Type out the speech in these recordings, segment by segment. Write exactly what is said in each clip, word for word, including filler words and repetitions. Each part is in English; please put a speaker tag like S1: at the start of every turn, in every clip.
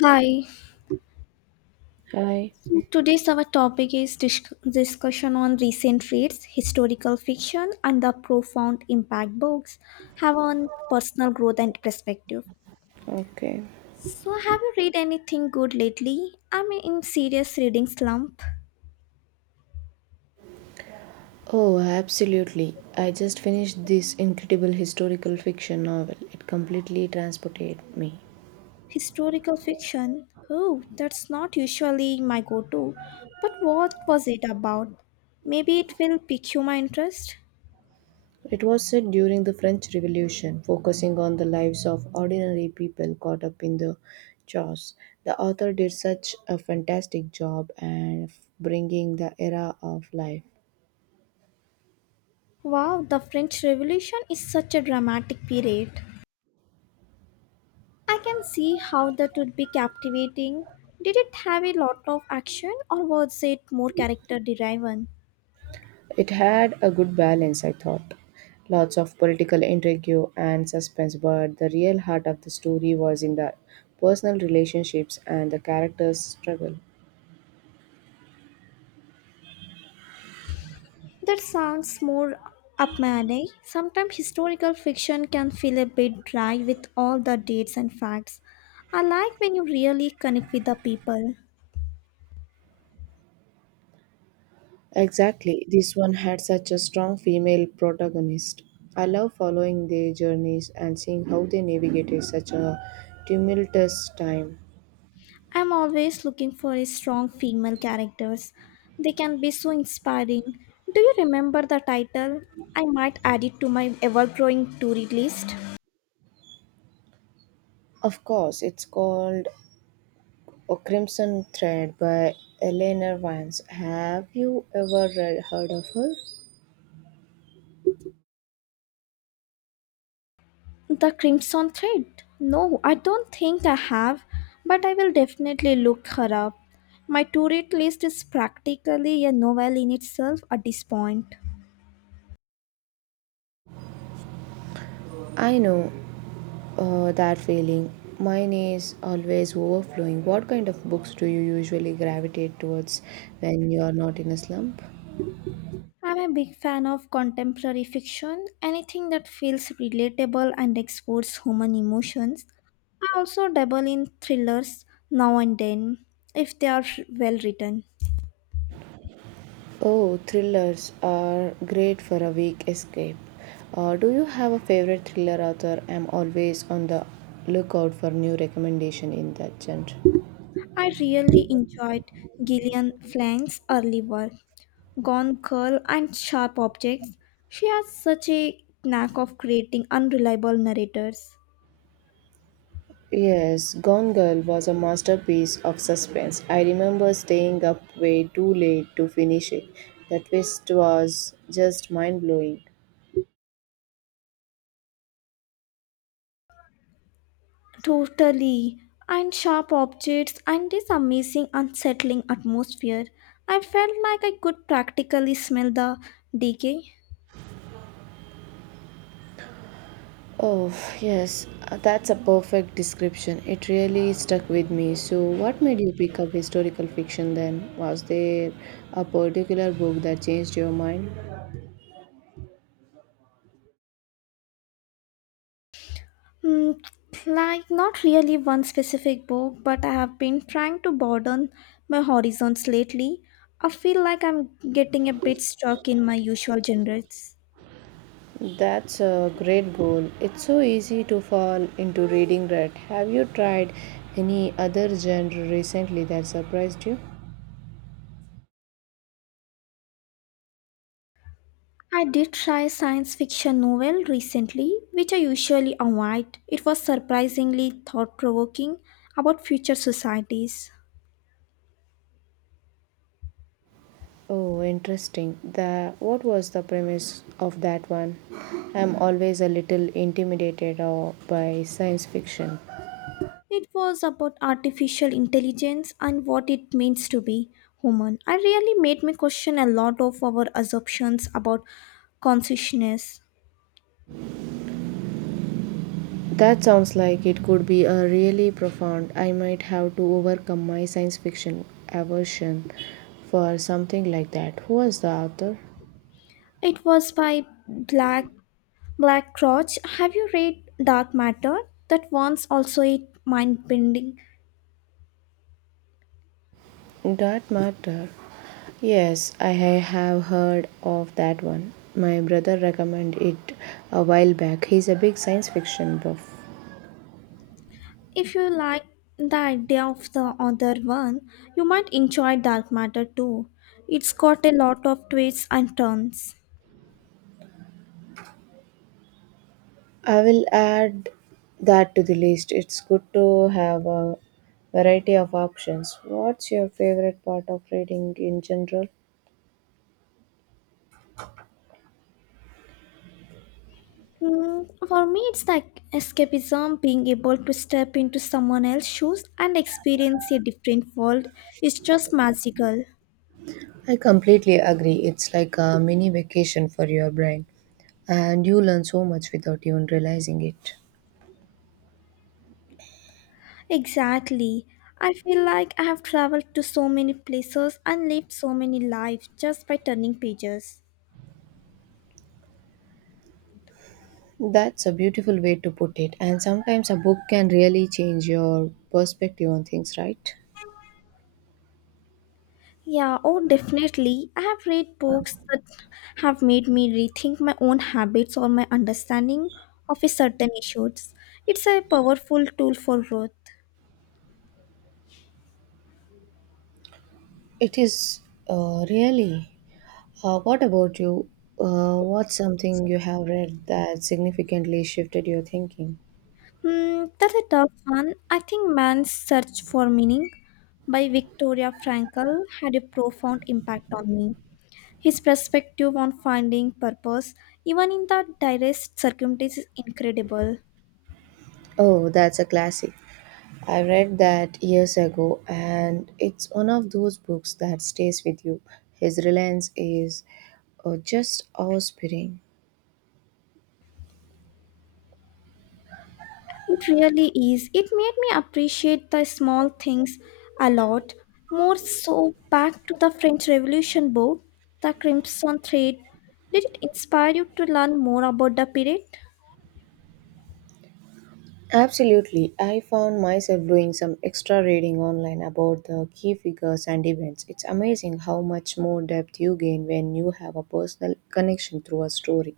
S1: Hi.
S2: Hi.
S1: So today's our topic is dis- discussion on recent reads, historical fiction, and the profound impact books have on personal growth and perspective.
S2: Okay.
S1: So, have you read anything good lately? I'm in serious reading slump.
S2: Oh, absolutely. I just finished this incredible historical fiction novel. It completely transported me.
S1: Historical fiction. Oh, that's not usually my go-to. But what was it about? Maybe it will pique my interest.
S2: It was set during the French Revolution, focusing on the lives of ordinary people caught up in the chaos. The author did such a fantastic job and bringing the era of life.
S1: Wow, the French Revolution is such a dramatic period. I can see how that would be captivating. Did it have a lot of action or was it more character driven?
S2: It had a good balance, I thought. Lots of political intrigue and suspense, but the real heart of the story was in the personal relationships and the characters' struggle.
S1: That sounds more up my alley. Sometimes historical fiction can feel a bit dry with all the dates and facts. I like when you really connect with the people.
S2: Exactly, this one had such a strong female protagonist. I love following their journeys and seeing how they navigated such a tumultuous time.
S1: I'm always looking for a strong female characters. They can be so inspiring. Do you remember the title? I might add it to my ever growing to read list.
S2: Of course, it's called A Crimson Thread by Eleanor Vance. Have you ever read, heard of her?
S1: The Crimson Thread? No, I don't think I have, but I will definitely look her up. My to read list is practically a novel in itself at this point.
S2: I know uh, that feeling. Mine is always overflowing. What kind of books do you usually gravitate towards when you are not in a slump?
S1: I'm a big fan of contemporary fiction, anything that feels relatable and explores human emotions. I also dabble in thrillers now and then, if they are well written.
S2: Oh, thrillers are great for a week escape. Uh, do you have a favorite thriller author? I'm always on the lookout for new recommendation in that genre.
S1: I really enjoyed Gillian Flank's early work. Gone curl and sharp objects. She has such a knack of creating unreliable narrators.
S2: Yes, Gone Girl was a masterpiece of suspense. I remember staying up way too late to finish it. The twist was just mind blowing.
S1: Totally. And sharp objects and this amazing unsettling atmosphere. I felt like I could practically smell the decay.
S2: Oh, yes, uh, that's a perfect description. It really stuck with me. So, what made you pick up historical fiction then? Was there a particular book that changed your mind?
S1: Hmm, like not really one specific book, but I have been trying to broaden my horizons lately. I feel like I'm getting a bit stuck in my usual genres.
S2: That's a great goal. It's so easy to fall into reading rut. Have you tried any other genre recently that surprised you?
S1: I did try a science fiction novel recently, which I usually avoid. It was surprisingly thought provoking about future societies.
S2: Oh, interesting. The What was the premise of that one? I'm always a little intimidated uh, by science fiction.
S1: It was about artificial intelligence and what it means to be human. It really made me question a lot of our assumptions about consciousness.
S2: That sounds like it could be a really profound. I might have to overcome my science fiction aversion for something like that. Who was the author?
S1: It was by Black Black Crouch. Have you read Dark Matter? That one's also a mind bending.
S2: That matter. Yes, I have heard of that one. My brother recommended it a while back. He's a big science fiction buff.
S1: If you like the idea of the other one, you might enjoy Dark Matter too. It's got a lot of twists and turns.
S2: I will add that to the list. It's good to have a variety of options. What's your favorite part of reading in general?
S1: Mm, for me, it's like escapism, being able to step into someone else's shoes and experience a different world is just magical.
S2: I completely agree. It's like a mini vacation for your brain, and you learn so much without even realizing it.
S1: Exactly. I feel like I have traveled to so many places and lived so many lives just by turning pages.
S2: That's a beautiful way to put it, and sometimes a book can really change your perspective on things, right?
S1: Yeah, oh, definitely. I have read books that have made me rethink my own habits or my understanding of a certain issues. It's a powerful tool for growth.
S2: It is uh, really. Uh, what about you? Uh, what's something you have read that significantly shifted your thinking?
S1: Hmm, that's a tough one. I think Man's Search for Meaning by Victoria Frankl had a profound impact on me. His perspective on finding purpose, even in the direst circumstances, is incredible.
S2: Oh, that's a classic. I read that years ago, and it's one of those books that stays with you. His reliance is uh, just awe-inspiring.
S1: It really is. It made me appreciate the small things a lot more. So, back to the French Revolution book, The Crimson Thread. Did it inspire you to learn more about the period?
S2: Absolutely. I found myself doing some extra reading online about the key figures and events. It's amazing how much more depth you gain when you have a personal connection through a story.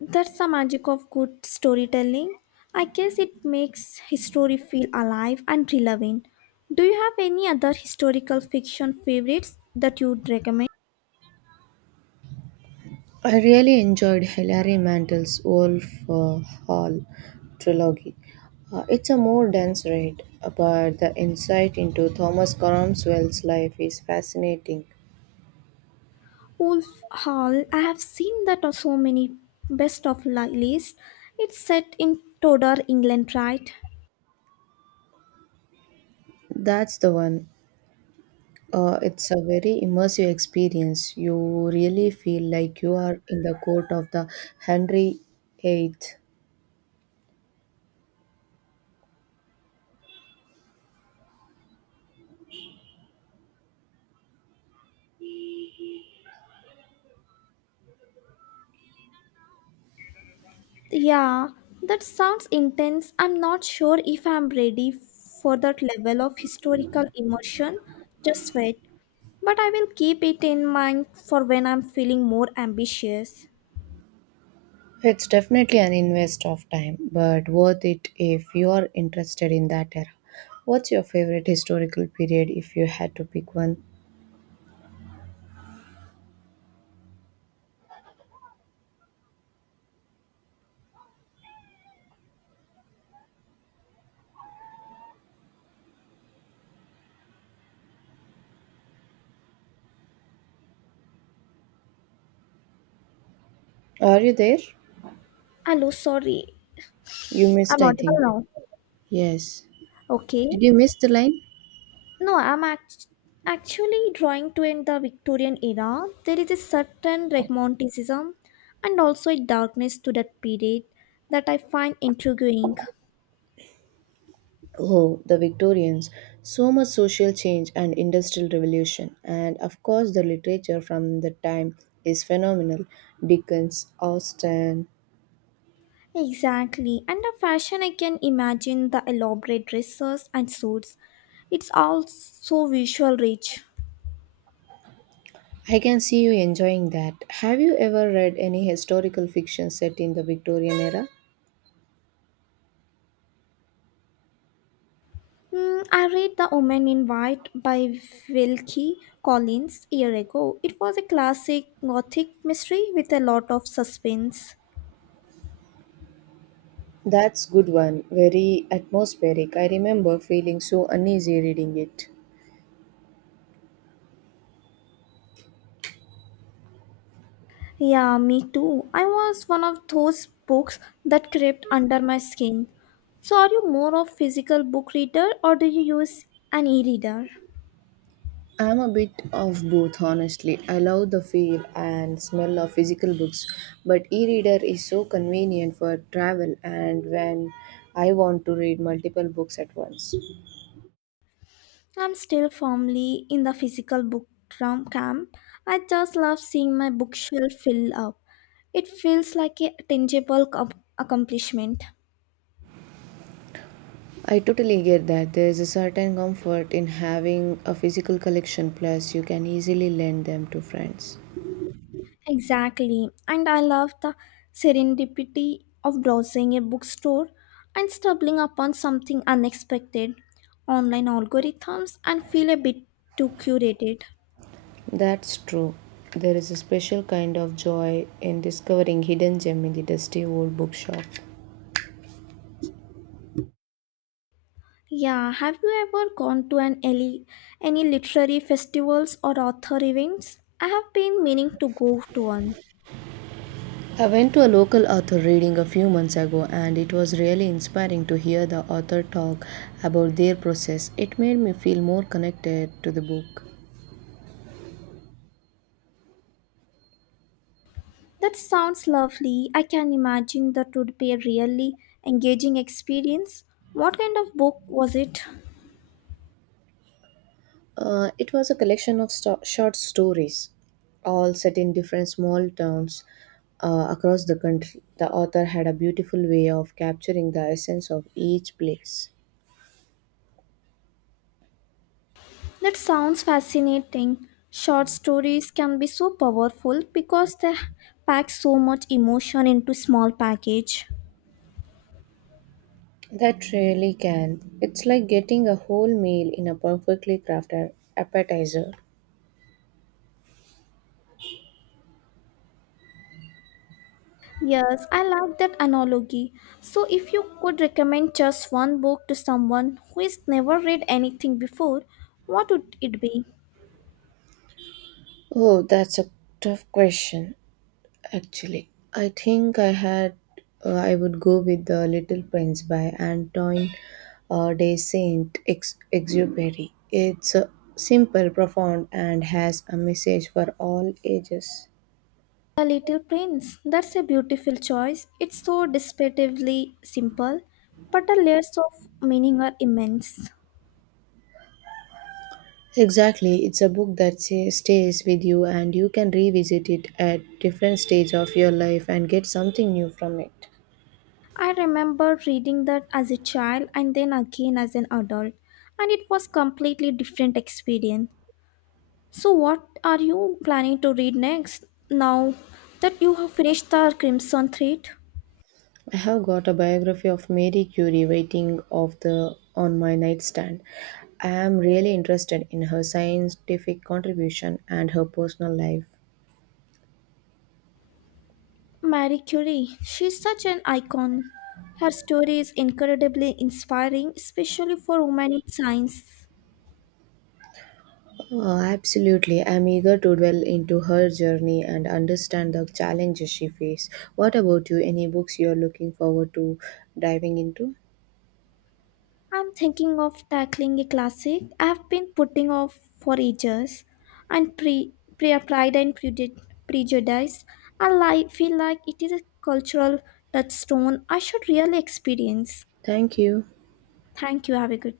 S1: That's the magic of good storytelling. I guess it makes history feel alive and relevant. Do you have any other historical fiction favorites that you'd recommend?
S2: I really enjoyed Hilary Mantel's Wolf uh, Hall trilogy. Uh, it's a more dense read, but the insight into Thomas Cromwell's life is fascinating.
S1: Wolf Hall. I have seen that on so many best of li- list. It's set in Tudor, England, right?
S2: That's the one. Uh, it's a very immersive experience. You really feel like you are in the court of the Henry eight.
S1: Yeah, that sounds intense. I'm not sure if I'm ready for that level of historical immersion just wait, but I will keep it in mind for when I'm feeling more ambitious.
S2: It's definitely an invest of time, but worth it if you are interested in that era. What's your favorite historical period if you had to pick one? Are you there?
S1: Hello, sorry.
S2: You missed,
S1: I'm
S2: I
S1: audible
S2: think.
S1: now.
S2: Yes.
S1: Okay.
S2: Did you miss the line?
S1: No, I'm act- actually drawing to in the Victorian era. There is a certain romanticism and also a darkness to that period that I find intriguing.
S2: Oh, the Victorians. So much social change and industrial revolution. And of course, the literature from the time is phenomenal. Dickens, Austen.
S1: Exactly, and the fashion I can imagine the elaborate dresses and suits. It's all so visual rich.
S2: I can see you enjoying that. Have you ever read any historical fiction set in the Victorian era?
S1: Mm, I read The Woman in White by Wilkie Collins a year ago. It was a classic gothic mystery with a lot of suspense.
S2: That's good one. Very atmospheric. I remember feeling so uneasy reading it.
S1: Yeah, me too. I was one of those books that crept under my skin. So, are you more of physical book reader or do you use an e-reader?
S2: I'm a bit of both, honestly. I love the feel and smell of physical books, but e-reader is so convenient for travel and when I want to read multiple books at once.
S1: I'm still firmly in the physical book drum camp. I just love seeing my bookshelf fill up. It feels like a tangible com- accomplishment.
S2: I totally get that. There is a certain comfort in having a physical collection plus you can easily lend them to friends.
S1: Exactly. And I love the serendipity of browsing a bookstore and stumbling upon something unexpected, online algorithms, and feel a bit too curated.
S2: That's true. There is a special kind of joy in discovering hidden gem in the dusty old bookshop.
S1: Yeah, have you ever gone to an ele- any literary festivals or author events? I have been meaning to go to one.
S2: I went to a local author reading a few months ago and it was really inspiring to hear the author talk about their process. It made me feel more connected to the book.
S1: That sounds lovely. I can imagine that would be a really engaging experience. What kind of book was it?
S2: Uh, it was a collection of sto- short stories, all set in different small towns uh, across the country. The author had a beautiful way of capturing the essence of each place.
S1: That sounds fascinating. Short stories can be so powerful because they pack so much emotion into small package.
S2: That really can. It's like getting a whole meal in a perfectly crafted appetizer.
S1: Yes, I like that analogy. So if you could recommend just one book to someone who has never read anything before, what would it be?
S2: Oh, that's a tough question, actually. I think I had, uh, I would go with The Little Prince by Antoine uh, de Saint Ex- Exupery. It's uh, simple, profound, and has a message for all ages.
S1: The Little Prince. That's a beautiful choice. It's so descriptively simple, but the layers of meaning are immense.
S2: Exactly, it's a book that sa- stays with you and you can revisit it at different stages of your life and get something new from it.
S1: I remember reading that as a child and then again as an adult, and it was completely different experience. So what are you planning to read next now that you have finished the Crimson Thread?
S2: I have got a biography of Mary Curie waiting of the on my nightstand. I am really interested in her scientific contribution and her personal life.
S1: Marie Curie, she's such an icon. Her story is incredibly inspiring, especially for women in science.
S2: Oh, absolutely. I'm eager to dwell into her journey and understand the challenges she faced. What about you? Any books you're looking forward to diving into?
S1: I'm thinking of tackling a classic I've been putting off for ages, and pre, pre Pride and Prejud- Prejudice. I li- feel like it is a cultural touchstone I should really experience.
S2: Thank you.
S1: Thank you. Have a good